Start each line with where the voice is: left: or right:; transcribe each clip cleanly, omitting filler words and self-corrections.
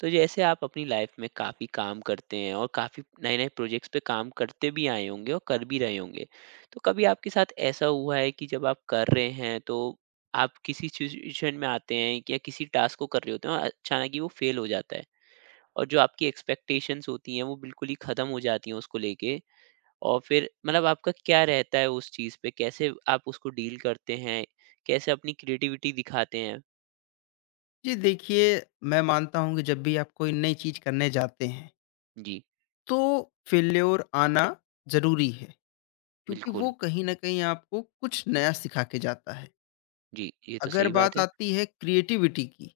right: तो जैसे आप अपनी लाइफ में काफ़ी काम करते हैं और काफ़ी नए नए प्रोजेक्ट्स पे काम करते भी आए होंगे और कर भी रहे होंगे। तो कभी आपके साथ ऐसा हुआ है कि जब आप कर रहे हैं, तो आप किसी सिचुएशन में आते हैं या किसी टास्क को कर रहे होते हैं और अचानक ही वो फेल हो जाता है और जो आपकी एक्सपेक्टेशंस होती हैं वो बिल्कुल ही ख़त्म हो जाती हैं उसको लेके। और फिर मतलब आपका क्या रहता है उस चीज़ पे, कैसे आप उसको डील करते हैं, कैसे अपनी क्रिएटिविटी दिखाते हैं?
left: जी देखिए, मैं मानता हूँ कि जब भी आप कोई नई चीज़ करने जाते हैं,
right: जी।
left: तो फेल्योर आना ज़रूरी है, क्योंकि वो
right: बिल्कुल।
left: कहीं न कहीं आपको कुछ नया सिखा के जाता है।
right: जी, ये तो
left: अगर
right: सही बात
left: बात
right: है।
left: आती है क्रिएटिविटी की,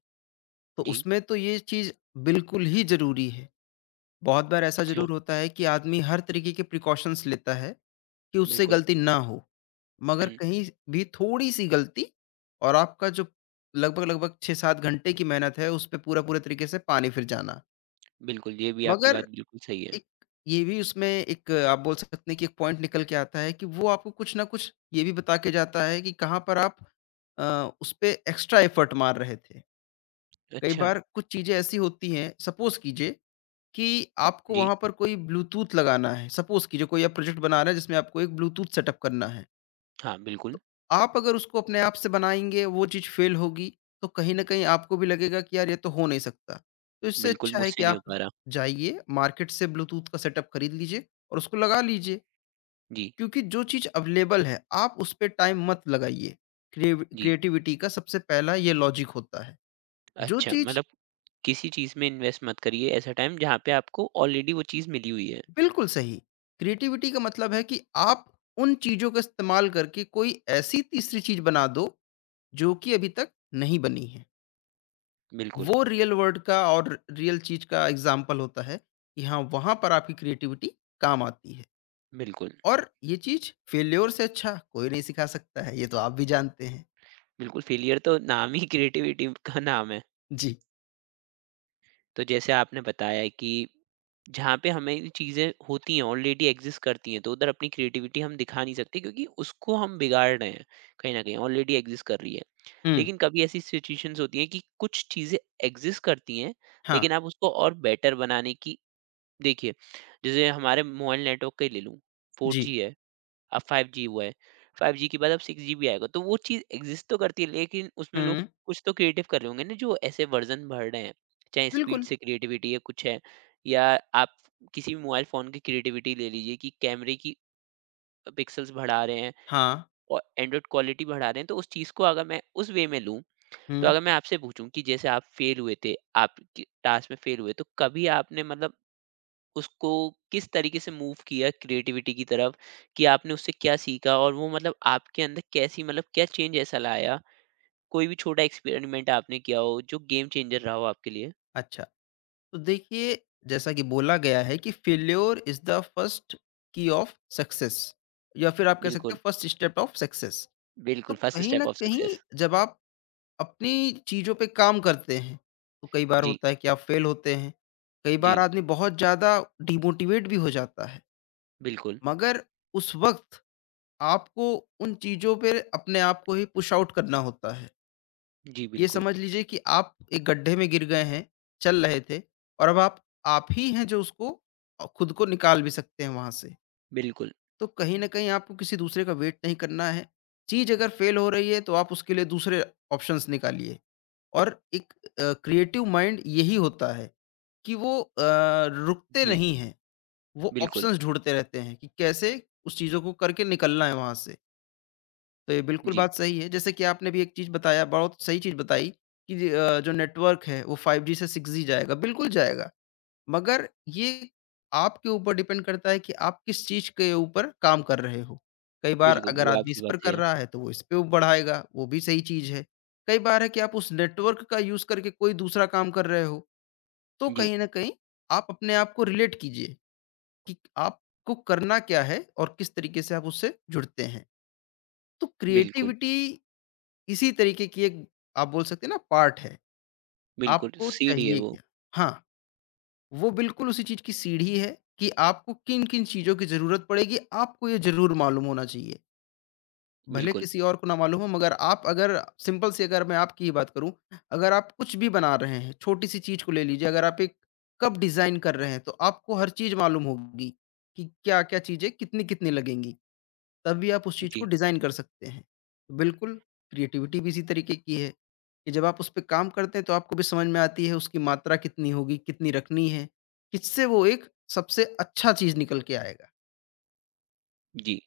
left: तो
right: जी।
left: उसमें तो ये चीज़ बिल्कुल ही ज़रूरी है। बहुत बार ऐसा
right: अच्छा।
left: ज़रूर होता है कि आदमी हर तरीके के प्रिकॉशंस लेता है, कि उससे
right: बिल्कुल।
left: गलती ना हो। मगर
right: हुँ,
left: कहीं भी थोड़ी-सी गलती और आपका जो लगभग-लगभग 6-7 घंटे की मेहनत है, उस पे पूरा-पूरे तरीके से पानी फिर जाना।
right: बिल्कुल, ये भी आपकी बात
left: मगर
right: बिल्कुल सही है।
left: एक ये भी उसमें एक आप बोल सकते हैं कि एक पॉइंट निकल के आता है कि वो आपको कुछ ना कुछ ये भी बता के जाता है कि कहाँ पर आप अ, उस पे एक्स्ट्रा एफर्ट मार रहे थे। कई
right: अच्छा।
left: बार कुछ चीज़ें ऐसी होती हैं सपोज़ कीजिए कि आपको
right: जी,
left: वहाँ पर कोई ब्लूटूथ लगाना है, सपोज़ कीजिए कोई आप प्रोजेक्ट बना रहे हैं जिसमें आपको एक ब्लूटूथ सेटअप करना है।
right: हाँ, बिल्कुल।
left: तो आप अगर उसको अपने आप से बनाएँगे, वो चीज़ फ़ेल होगी, तो कहीं न कहीं आपको भी लगेगा कि यार ये तो हो नहीं सकता। तो इससे
right: बिल्कुल
left: अच्छा है
right: मुझसे
left: कि
right: नहीं हो
left: आप
right: पा रहा।
left: जाइए, मार्केट से ब्लूटूथ का सेटअप खरीद लीजिए और उसको लगा लीजिए,
right: जी।
left: क्योंकि जो चीज़ अवेलेबल है, आप उस पे टाइम मत लगाइए। क्रिएव
right: जी।
left: क्रिएटिविटी का सबसे पहला ये लॉजिक होता है। जो
right: अच्छा,
left: चीज़
right: मतलब किसी चीज़ में इन्वेस्ट मत करिए ऐसा टाइम जहाँ पे आपको ऑलरेडी वो चीज़ मिली हुई है।
left: बिल्कुल सही, क्रिएटिविटी का मतलब है कि आप उन चीज़ों का इस्तेमाल करके कोई ऐसी तीसरी चीज़ बना दो, जो कि अभी तक नहीं बनी है।
right: बिल्कुल।
left: वो रियल वर्ल्ड का और रियल चीज़ का एग्ज़ाम्पल होता है कि हाँ, वहाँ पर आपकी क्रिएटिविटी काम आती है।
right: बिल्कुल।
left: और ये चीज़ फेल्योर से अच्छा कोई नहीं सिखा सकता है, ये तो आप भी जानते हैं।
right: बिल्कुल फेलियर तो नाम ही क्रिएटिविटी का नाम है।
left: जी।
right: तो जैसे आपने बताया कि जहाँ पे हमें ये चीज़ें होती हैं, ऑलरेडी एक्ज़िस्ट करती हैं, तो उधर अपनी क्रिएटिविटी हम दिखा नहीं सकते क्योंकि उसको हम बिगाड़ रहे हैं, कहीं न कहीं ऑलरेडी एक्ज़िस्ट कर रही है।
left: हुँ,
right: लेकिन कभी ऐसी सिचुएशंस होती हैं कि कुछ चीज़ें एग्जिस्ट करती हैं,
left: हाँ,
right: लेकिन आप उसको और बेटर बनाने की। देखिए, जैसे हमारे मोबाइल नेटवर्क का ही ले लूँ,
left: जी।
right: 4G है, अब 5G हुआ है, 5G के बाद अब 6G भी आएगा, तो वो चीज़ एग्जिस्ट तो करती है, लेकिन उसमें लोग
left: हुँ,
right: कुछ तो क्रिएटिव कर रहे होंगे ना, जो ऐसे वर्ज़न भर रहे हैं। चाहे स्पीड
left: बिल्कुल।
right: से क्रिएटिविटी है, कुछ है, या आप किसी भी मोबाइल फ़ोन की क्रिएटिविटी ले लीजिए कि कैमरे की पिक्सेल्स बढ़ा रहे हैं
left: हाँ,
right: और एंड्रॉइड क्वालिटी बढ़ा रहे हैं, तो उस चीज़ को अगर मैं उस वे में लूँ, तो
left: हुँ,
right: अगर मैं आपसे पूछूं कि जैसे आप फेल हुए थे, आप कि टास्क में फेल हुए, तो कभी आपने मतलब उसको किस तरीके से मूव किया क्रिएटिविटी की तरफ कि आपने उससे क्या सीखा और वो मतलब आपके अंदर कैसी मतलब क्या चेंज ऐसा लाया? कोई भी छोटा एक्सपेरिमेंट आपने किया हो जो गेम चेंजर रहा हो आपके लिए?
left: अच्छा। तो देखिए, जैसा कि बोला गया है कि failure is the first key of success या फिर आप कह सकते
right: बिल्कुल,
left: हैं फर्स्ट स्टेप ऑफ सक्सेस। तो
right: बिल्कुल फर्स्ट
left: कहीं
right: स्टेप
left: न
right: ऑफ
left: कहीं
right: सक्सेस।
left: जब आप अपनी चीज़ों पे काम करते हैं। तो कई बार
right: जी।
left: होता है कि आप फेल होते हैं, कई बार
right: जी,
left: आदमी बहुत ज़्यादा डिमोटिवेट भी हो जाता है।
right: बिल्कुल।
left: मगर उस वक़्त आपको उन चीज़ों पे अपने आप को ही पुश आउट करना होता है।
right: जी,
left: ये
right: बिल्कुल।
left: समझ लीजिए कि आप एक गड्ढे में गिर गए हैं, चल रहे थे और अब आप ही हैं जो उसको खुद को निकाल भी सकते हैं वहाँ से।
right: बिल्कुल।
left: तो कहीं न कहीं आपको किसी दूसरे का वेट नहीं करना है। चीज़ अगर फेल हो रही है तो आप उसके लिए दूसरे ऑप्शंस निकालिए। और एक क्रिएटिव माइंड यही होता है कि वो रुकते
right: जी,
left: नहीं हैं, वो
right: बिल्कुल।
left: ऑप्शंस ढूँढते रहते हैं कि कैसे उस चीज़ों को करके निकलना है वहाँ से। तो ये बिल्कुल
right: जी,
left: बात सही है, जैसे कि आपने भी एक चीज़ बताया, बहुत सही चीज़ बताई कि जो नेटवर्क है वो 5G से 6G जाएगा, बिल्कुल जाएगा। मगर ये आपके ऊपर डिपेंड करता है कि आप किस चीज़ के ऊपर काम कर रहे हो। कई बार
right: बिल्कुल,
left: अगर
right: वो
left: आदमी इस
right: आपकी बात
left: पर
right: सही
left: कर
right: है।
left: रहा है तो वो इस पे बढ़ाएगा, वो भी सही चीज़ है। कई बार है कि आप उस नेटवर्क का यूज़ करके कोई दूसरा काम कर रहे हो, तो
right: जी,
left: कहीं न कहीं आप अपने आप को रिलेट कीजिए कि आपको करना क्या है और किस तरीके से आप उससे जुड़ते हैं। तो
right: बिल्कुल।
left: क्रिएटिविटी इसी तरीके की एक आप बोल सकते हैं ना पार्ट है,
right: बिल्कुल,
left: आपको
right: सीढ़ी है
left: चाहिए
right: वो।
left: क्या? हाँ। वो बिल्कुल उसी चीज़ की सीढ़ी है कि आपको किन-किन चीज़ों की ज़रूरत पड़ेगी, आपको ये ज़रूर मालूम होना चाहिए। भले
right: बिल्कुल।
left: किसी और को ना मालूम हो मगर आप अगर सिंपल सी अगर मैं आपकी ही बात करूँ, अगर आप कुछ भी बना रहे हैं, छोटी-सी चीज़ को ले लीजिए, अगर आप एक कप डिज़ाइन कर रहे हैं, तो आपको हर चीज़ मालूम होगी कि क्या-क्या चीज़ें कितनी-कितनी लगेंगी। तब भी आप उस चीज़ को
right: जी।
left: डिज़ाइन कर सकते हैं। तो बिल्कुल, क्रिएटिविटी भी इसी तरीके की है कि जब आप उस पे काम करते हैं तो आपको भी समझ में आती है उसकी मात्रा कितनी होगी, कितनी रखनी है, किससे वो एक सबसे अच्छा चीज़ निकल के आएगा।
right: जी।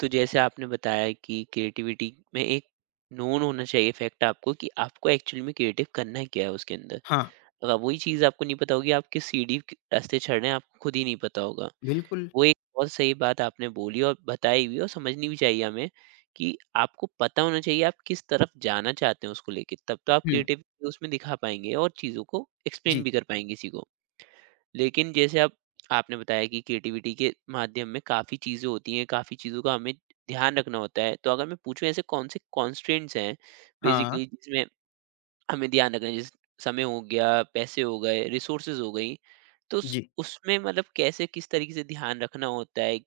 right: तो जैसे आपने बताया कि क्रिएटिविटी में एक नोन होना चाहिए फैक्ट आपको कि आपको एक्चुअली में क्रिएटिव करना क्या है उसके अंदर।
left: हाँ,
right: अगर वही चीज़ आपको नहीं पता होगी, आप किस सीढ़ी के रास्ते चढ़ रहे हैं आपको खुद ही नहीं पता होगा।
left: बिल्कुल।
right: वो एक बहुत सही बात आपने बोली और बताई भी, और समझनी भी चाहिए हमें कि आपको पता होना चाहिए आप किस तरफ जाना चाहते हैं उसको लेके, तब तो आप
left: हुँ,
right: क्रिएटिविटी उसमें दिखा पाएंगे और चीज़ों को एक्सप्लेन
left: जी।
right: भी कर पाएंगे किसी को। लेकिन जैसे अब आपने बताया कि क्रिएटिविटी के माध्यम में काफ़ी चीज़ें होती हैं, काफ़ी चीज़ों का हमें ध्यान रखना होता है। तो अगर मैं पूछूँ, ऐसे कौन से कॉन्स्ट्रेंट्स हैं
left: हाँ,
right: बेसिकली जिसमें हमें ध्यान रखना है? जैसे समय हो गया, पैसे हो गए, रिसोर्सेज़ हो गई। तो उस
left: जी।
right: उसमें मतलब कैसे किस तरीके से ध्यान रखना होता है?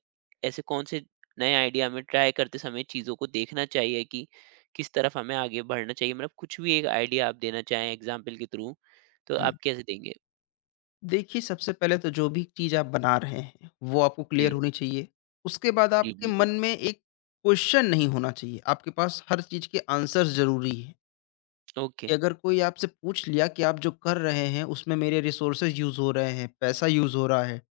right: ऐसे कौन से नए आइडिया हमें ट्राई करते समय चीज़ों को देखना चाहिए कि किस तरफ हमें आगे बढ़ना चाहिए? मतलब कुछ भी एक आइडिया आप देना चाहें एग्ज़ाम्पल के थ्रू, तो
left: हुँ।
right: आप कैसे देंगे?
left: देखिए, सबसे पहले तो जो भी चीज़ आप बना रहे हैं, वो आपको क्लियर
right: जी,
left: होनी चाहिए। उसके बाद
right: जी
left: आपके
right: बिल्कुल।
left: मन में एक क्वेश्चन नहीं होना चाहिए। आपके पास हर चीज़ के आंसर्स ज़रूरी हैं।
right: ओके।
left: कि अगर कोई आपसे पूछ लिया कि आप जो कर रहे हैं उसमें मेरे रिसोर्सेज यूज़ हो रहे हैं, पैसा यूज़ हो रहा है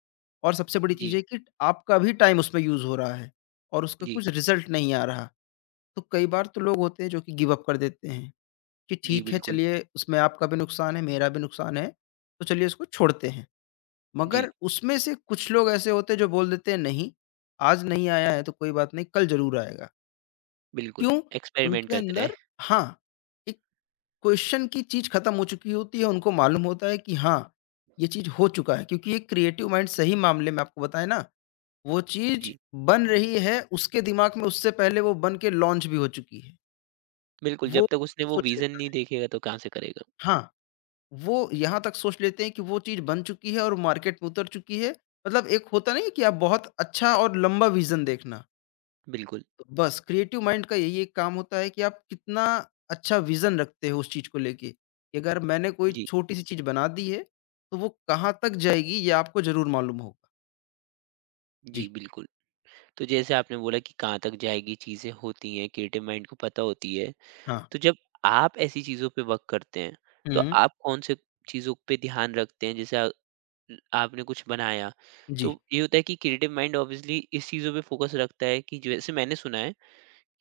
left: और सबसे बड़ी चीज़
right: जी।
left: है कि आपका भी टाइम उसमें यूज़ हो रहा है और उसका
right: जी।
left: कुछ रिज़ल्ट नहीं आ रहा। तो कई बार तो लोग होते हैं जो कि गिव अप कर देते हैं कि
right: जी,
left: ठीक है
right: बिल्कुल।
left: चलिए उसमें आपका भी नुकसान है, मेरा भी नुकसान है, तो चलिए इसको छोड़ते हैं।
right: जी,
left: मगर उसमें से कुछ लोग ऐसे होते हैं जो बोल देते हैं नहीं, आज नहीं आया है तो कोई बात नहीं, कल ज़रूर आएगा।
right: बिल्कुल,
left: क्यों?
right: एक्सपेरिमेंट
left: उनके
right: करते रहें।
left: अंदर हाँ, एक क्वेश्चन की चीज़ खत्म हो चुकी होती है, उनको मालूम होता है कि हाँ, ये चीज़ हो चुका है क्योंकि एक क्रिएटिव माइंड सही मामले में आपको बताएँ ना, वो चीज़
right: जी,
left: बन रही है, उसके दिमाग में उससे पहले वो बन के लॉन्च भी हो चुकी है।
right: बिल्कुल,
left: वो
right: जब तक उसने
left: ये
right: वो
left: सोच
right: विज़न
left: लेता
right: नहीं
left: है।
right: देखेगा तो कहाँ से करेगा?
left: हाँ, वो यहाँ तक सोच लेते हैं कि वो चीज़ बन चुकी है और मार्केट में उतर चुकी है। मतलब एक होता नहीं है कि आप बहुत अच्छा और लंबा विज़न देखना।
right: बिल्कुल।
left: बस क्रिएटिव माइंड का यही एक काम होता है कि आप कितना अच्छा विजन रखते हो उस चीज को लेके कि अगर मैंने कोई
right: जी।
left: छोटी सी चीज बना दी है तो वो कहाँ तक जाएगी ये आपको जरूर मालूम होगा।
right: जी,
left: जी।
right: बिल्कुल। तो जैसे आपने बोला कि कहाँ तक जाएगी, चीज़ें होती हैं, क्रिएटिव माइंड को पता होती है।
left: हाँ।
right: तो जब आप ऐसी चीज़ों पे वर्क करते हैं, तो
left: हम्म।
right: आप कौन से चीज़ों पे ध्यान रखते हैं? जैसे आपने कुछ बनाया,
left: जी।
right: तो ये होता है कि क्रिएटिव माइंड ऑब्वियसली इस चीज़ों पे फोकस रखता है कि जैसे मैंने सुना है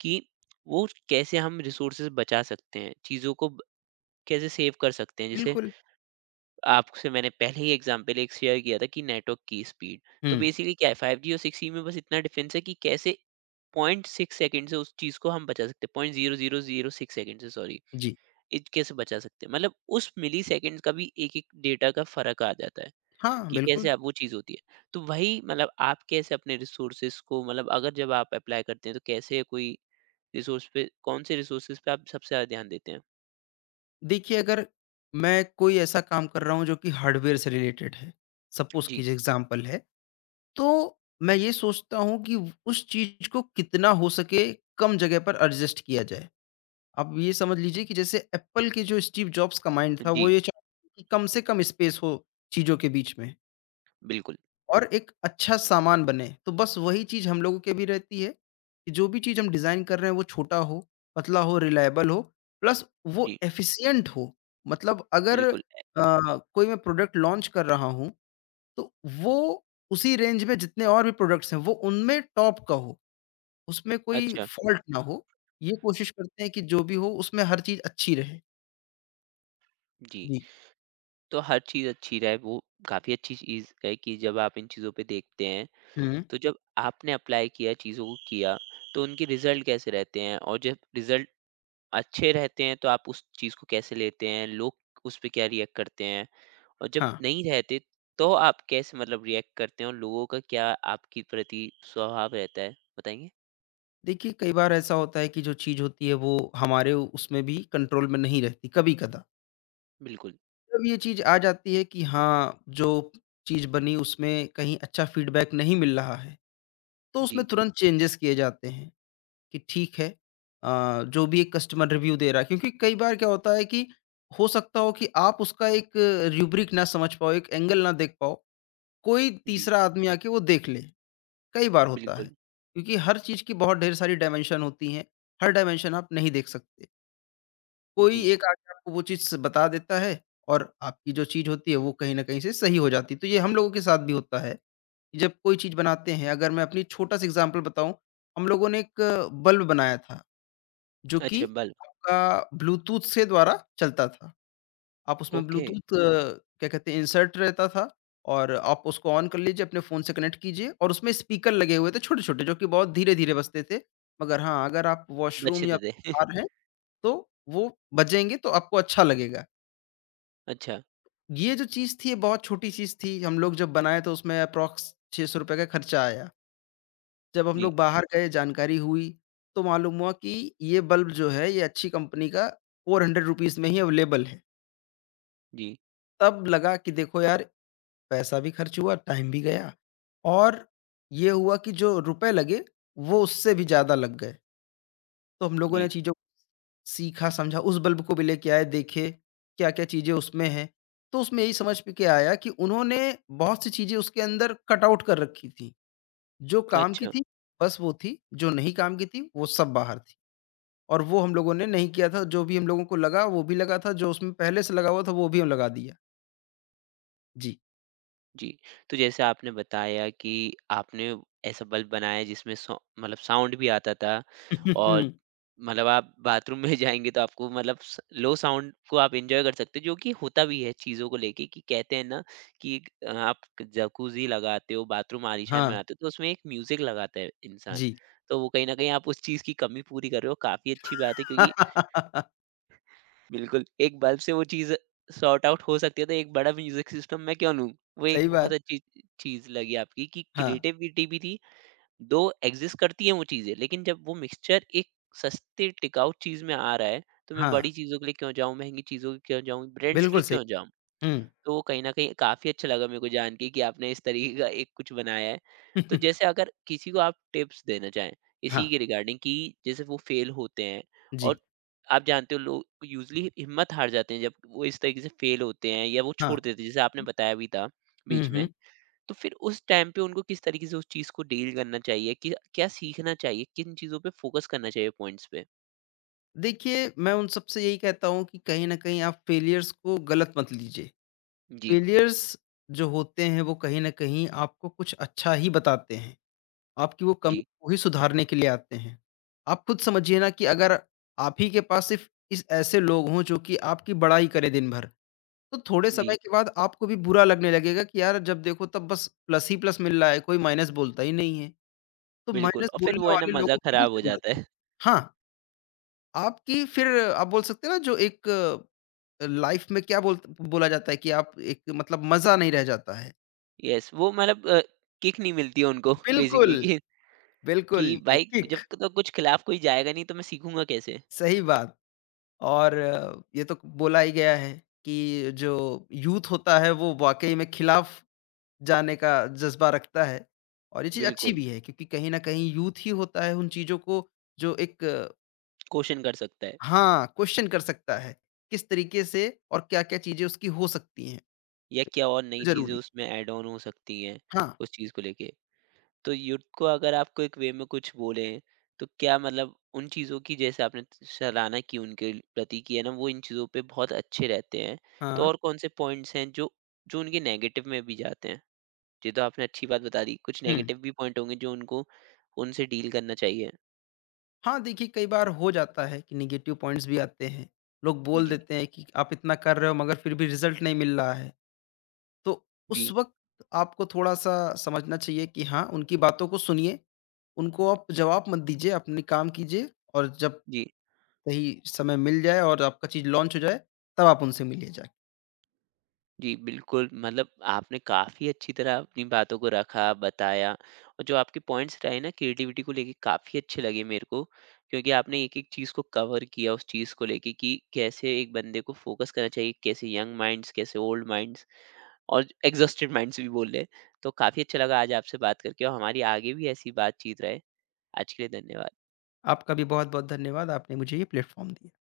right: कि वो कैसे हम रिसोर्सेज़ बचा सकते हैं, चीज़ों को ब कैसे सेव कर सकते हैं। जैसे
left: बिल्कुल।
right: आपसे मैंने पहले ही एग्जांपल एक शेयर किया था कि नेटवर्क की स्पीड। तो
left: हम्म।
right: बेसिकली क्या है 5G और 6G में बस इतना डिफरेंस है कि कैसे 0.6 सेकंड से उस चीज़ को हम बचा सकते हैं। 0.0006 सेकंड से, सॉरी,
left: जी।
right: इत कैसे बचा सकते हैं। मतलब उस मिली सेकंड का भी एक-एक डेटा का फ़र्क आ जाता है
left: हाँ,
right: कि कैसे
left: बिल्कुल।
right: आप वो चीज़ होती है। तो वही मतलब आप कैसे अपने रिसोर्सेज़ को मतलब अगर जब आप अप्लाई करते हैं तो कैसे कोई रिसोर्स पे कौन से रिसोर्सेज़ पे आप सबसे ज़्यादा ध्यान देते हैं?
left: देखिए, अगर मैं कोई ऐसा काम कर रहा हूँ जो कि हार्डवेयर से रिलेटेड है, सपोज
right: जी।
left: कीजिए एग्जाम्पल है, तो मैं ये सोचता हूँ कि उस चीज को कितना हो सके कम जगह पर एडजस्ट किया जाए। आप ये समझ लीजिए कि जैसे एप्पल के जो स्टीव जॉब्स का माइंड था वो
right: जी,
left: ये चाहते थे कि कम से कम स्पेस हो चीज़ों के बीच में
right: बिल्कुल।
left: और एक अच्छा सामान बने। तो बस वही चीज़ हम लोगों के भी रहती है कि जो भी चीज़ हम डिज़ाइन कर रहे हैं वो छोटा हो, पतला हो, रिलायबल हो प्लस
right: जी,
left: वो एफ़िशिएंट हो। मतलब अगर
right: बिल्कुल।
left: कोई मैं प्रोडक्ट लॉन्च कर रहा हूँ तो वो उसी रेंज में जितने और भी प्रोडक्ट्स हैं वो उनमें टॉप का हो, उसमें कोई
right: अच्छा।
left: फ़ॉल्ट ना हो। ये कोशिश करते हैं कि जो भी हो उसमें हर चीज़ अच्छी रहे।
right: जी।
left: जी।
right: तो हर चीज़ अच्छी रहे, वो काफ़ी अच्छी चीज़ है कि जब आप इन चीज़ों पे देखते हैं,
left: हुँ,
right: तो जब आपने अप्लाई किया, चीज़ों को किया, तो उनके रिज़ल्ट कैसे रहते हैं? और जब रिज़ल्ट अच्छे रहते हैं, तो आप उस चीज़ को कैसे लेते हैं? लोग उस पे क्या रिएक्ट करते हैं? और जब
left: हाँ।
right: नहीं रहते, तो आप कैसे मतलब रिएक्ट करते हैं और लोगों का क्या आपके प्रति स्वभाव रहता है? बताएँगे?
left: देखिए, कई बार ऐसा होता है कि जो चीज़ होती है वो उसमें भी कंट्रोल में नहीं रहती, कभी-कदा।
right: बिल्कुल।
left: जब ये चीज़ आ जाती है कि हाँ, जो चीज़ बनी उसमें कहीं अच्छा फीडबैक नहीं मिल रहा है, तो उसमें
right: जी,
left: तुरंत चेंजेस किए जाते हैं कि ठीक है जो भी एक कस्टमर रिव्यू दे रहा है क्योंकि कई बार क्या होता है कि हो सकता हो कि आप उसका एक रूब्रिक ना समझ पाओ, एक एंगल ना देख पाओ, कोई
right: जी,
left: तीसरा आदमी आके वो देख ले। कई बार होता है
right: बिल्कुल।
left: क्योंकि हर चीज़ की बहुत ढेर सारी डायमेंशन होती हैं, हर डायमेंशन आप नहीं देख सकते। कोई
right: जी।
left: एक आके आपको वो चीज़ बता देता है और आपकी जो चीज़ होती है वो कहीं न कहीं से सही हो जाती है। तो ये हम लोगों के साथ भी होता है, कि जब कोई चीज़ बनाते हैं अगर मैं अपनी छोटा-सा एग्ज़ाम्पल बताऊँ, हम लोगों ने एक बल्ब बनाया था जो कि
right: अच्छा, बल्ब।
left: आपका ब्लूटूथ से द्वारा चलता था। आप उसमें
right: ओके,
left: ब्लूटूथ क्या कहते हैं इंसर्ट रहता था और आप उसको ऑन कर लीजिए, अपने फ़ोन से कनेक्ट कीजिए और उसमें स्पीकर लगे हुए थे छोटे-छोटे जो कि बहुत धीरे-धीरे बजते थे। मगर हाँ, अगर आप
right: बचे
left: वॉशरूम या
right: थे।
left: बाहर हैं तो वो बजेंगे तो आपको अच्छा लगेगा।
right: अच्छा।
left: ये जो चीज़ थी ये बहुत छोटी चीज़ थी। हम लोग जब बनाए तो उसमें अप्रॉक्स ₹600 का खर्चा आया। जब हम
right: जी।
left: लोग बाहर गए जानकारी हुई तो मालूम हुआ कि ये बल्ब जो है ये अच्छी कंपनी का ₹400 में ही अवेलेबल है।
right: जी।
left: तब लगा कि देखो यार पैसा भी खर्च हुआ, टाइम भी गया और ये हुआ कि जो रुपए लगे, वो उससे भी ज़्यादा लग गए। तो हम लोगों
right: जी,
left: ने चीज़ों सीखा, समझा, उस बल्ब को भी लेके आए, देखे, क्या-क्या चीज़ें उसमें हैं। तो उसमें यही समझ में के आया कि उन्होंने बहुत सी चीज़ें उसके अंदर कट आउट कर रखी थी। जो काम की
right: अच्छा,
left: थी, बस वो थी, जो नहीं काम की थी, वो सब बाहर थी और वो हम लोगों ने नहीं किया था। जो भी हम लोगों को लगा, वो भी लगा था, जो उसमें पहले से लगा हुआ था, वो भी हम लगा दिया। जी।
right: जी। तो जैसे आपने बताया कि आपने ऐसा बल्ब बनाया जिसमें सौ मतलब साउंड भी आता था, और मतलब आप बाथरूम में जाएँगे तो आपको मतलब स लो साउंड को आप एन्जॉय कर सकते हो, जो कि होता भी है चीज़ों को लेके कि कहते हैं ना कि एक आप जकूज़ी लगाते हो, बाथरूम आलीशान
left: हाँ,
right: बनाते हो, तो उसमें एक म्यूज़िक लगाता है इंसान।
left: जी।
right: तो वो कहीं न कहीं आप उस चीज़ की कमी पूरी कर रहे हो, काफ़ी अच्छी बात है क्योंकि बिल्कुल, एक बल्ब से वो चीज़ सॉर्ट आउट हो सकती है तो एक बड़ा म्यूज़िक सिस्टम मैं क्यों लूँ? वो एक
left: सही
right: बहुत
left: बात।
right: अच्छी चीज़ लगी आपकी कि
left: हाँ,
right: क्रिएटिविटी भी थी, 2 एक्ज़िस्ट करती हैं वो चीज़ें, लेकिन जब वो मिक्सचर एक सस्ते टिकाऊ चीज़ में आ रहा है, तो मैं
left: हाँ,
right: बड़ी चीज़ों के लिए क्यों जाऊँ, महँगी चीज़ों के लिए क्यों जाऊँ, ब्रांड्स के लिए
left: बिल्कुल सही।
right: क्यों जाऊँ?
left: हुँ।
right: तो कहीं न कहीं काफ़ी अच्छा लगा मेरे को जान के कि आपने इस तरीके का एक कुछ बनाया है। तो जैसे अगर किसी को आप टिप्स देना चाहें, इसी
left: हाँ,
right: के रिगार्डिंग कि जैसे वो फेल होते हैं और
left: जी,
right: आप जानते हो लोग यूज़ुअली हिम्मत हार जाते हैं जब वो इस तरीके से फेल होते हैं या वो
left: हाँ।
right: छोड़ देते हैं, जैसे आपने बताया भी था
left: हुँ,
right: बीच में।
left: हुँ।
right: तो फिर उस टाइम पे उनको किस तरीके से उस चीज़ को डील करना चाहिए? कि क्या सीखना चाहिए? किन चीज़ों पे फोकस करना चाहिए पॉइंट्स पे?
left: देखिए, मैं उन सबसे यही कहता हूँ कि कहीं न कहीं आप फेलियर्स को गलत मत लीजिए।
right: जी।
left: फेलियर्स जो होते हैं वो कहीं न कहीं आपको कुछ अच्छा ही बताते हैं। आपकी वो कमी
right: जी।
left: को ही सुधारने के लिए आते हैं। आप खुद समझिए ना कि अगर आप ही के पास सिर्फ़ इस ऐसे लोग हों जो कि आपकी बड़ाई करें दिन भर तो थोड़े समय
right: जी,
left: के बाद आपको भी बुरा लगने लगेगा कि यार जब देखो तब बस प्लस ही प्लस मिल रहा है, कोई माइनस बोलता ही नहीं है। तो
right: बिल्कुल,
left: माइनस
right: और फिर वो
left: बोलने
right: है ना
left: वाले
right: मज़ा
left: लोगों की भी
right: खराब हो
left: ज़रूरत
right: जाता
left: है।
right: है।
left: हाँ, आपकी फिर आप बोल सकते हैं ना जो एक लाइफ़ में क्या बोला जाता है कि आप एक मतलब मज़ा नहीं रह जाता है।
right: यस, वो मतलब किक नहीं मिलती है उनको
left: बिल्कुल,
right: बेसिकली कि
left: बिल्कुल, ये
right: भाई जब
left: किक
right: तक कुछ खिलाफ कोई जाएगा नहीं तो मैं सीखूंगा कैसे।
left: सही बात। और ये तो बोला ही गया है कि जो यूथ होता है वो वाक़ई में खिलाफ जाने का जज़्बा रखता है और ये चीज़ अच्छी
right: बिल्कुल,
left: भी है क्योंकि कहीं न कहीं यूथ ही होता है उन चीज़ों को जो एक
right: क्वेश्चन कर सकता है
left: हाँ, क्वेश्चन कर सकता है, किस तरीके से और क्या-क्या चीज़ें उसकी हो सकती हैं,
right: या क्या और नई
left: तो
right: चीजें
left: ज़रूरी है।
right: उसमें ऐड ऑन हो सकती हैं
left: हाँ,
right: उस चीज को लेके। तो युद्ध को अगर आपको एक वे में कुछ बोले, तो क्या मतलब उन चीजों की जैसे आपने सराहना की उनके प्रति की है ना, वो इन चीजों पे बहुत अच्छे रहते हैं। तो
left: हाँ,
right: और कौन से पॉइंट्स हैं जो जो उनके नेगेटिव में भी जाते हैं, ये तो आपने अच्छी बात बता दी। कुछ
left: हुँ।
right: नेगेटिव भी पॉइंट होंगे जो उनको उनसे डील करना चाहिए।
left: हाँ, देखिए कई बार हो जाता है कि नेगेटिव पॉइंट्स भी आते हैं। लोग बोल
right: जी।
left: देते हैं कि आप इतना कर रहे हो मगर फिर भी रिज़ल्ट नहीं मिल रहा है। तो
right: जी।
left: उस वक़्त आपको थोड़ा-सा समझना चाहिए कि हाँ, उनकी बातों को सुनिए, उनको आप जवाब मत दीजिए, अपने काम कीजिए और जब
right: जी।
left: सही समय मिल जाए और आपका चीज़ लॉन्च हो जाए, तब आप उनसे मिलिए जाके।
right: जी, बिल्कुल मतलब आपने काफ़ी अच्छी तरह अपनी बातों को रखा, बताया, और जो आपके पॉइंट्स रहे ना क्रिएटिविटी को लेके काफ़ी अच्छे लगे मेरे को क्योंकि आपने एक-एक चीज़ को कवर किया उस चीज़ को लेके कि कैसे एक बंदे को फोकस करना चाहिए, कैसे यंग माइंड्स, कैसे ओल्ड माइंड्स और एग्ज़ॉस्टेड माइंड्स भी बोल लें। तो काफ़ी अच्छा लगा आज आपसे बात करके और हमारी आगे भी ऐसी बातचीत रहे। आज के लिए धन्यवाद।
left: आपका भी बहुत-बहुत धन्यवाद, आपने मुझे ये प्लेटफ़ॉर्म दिया।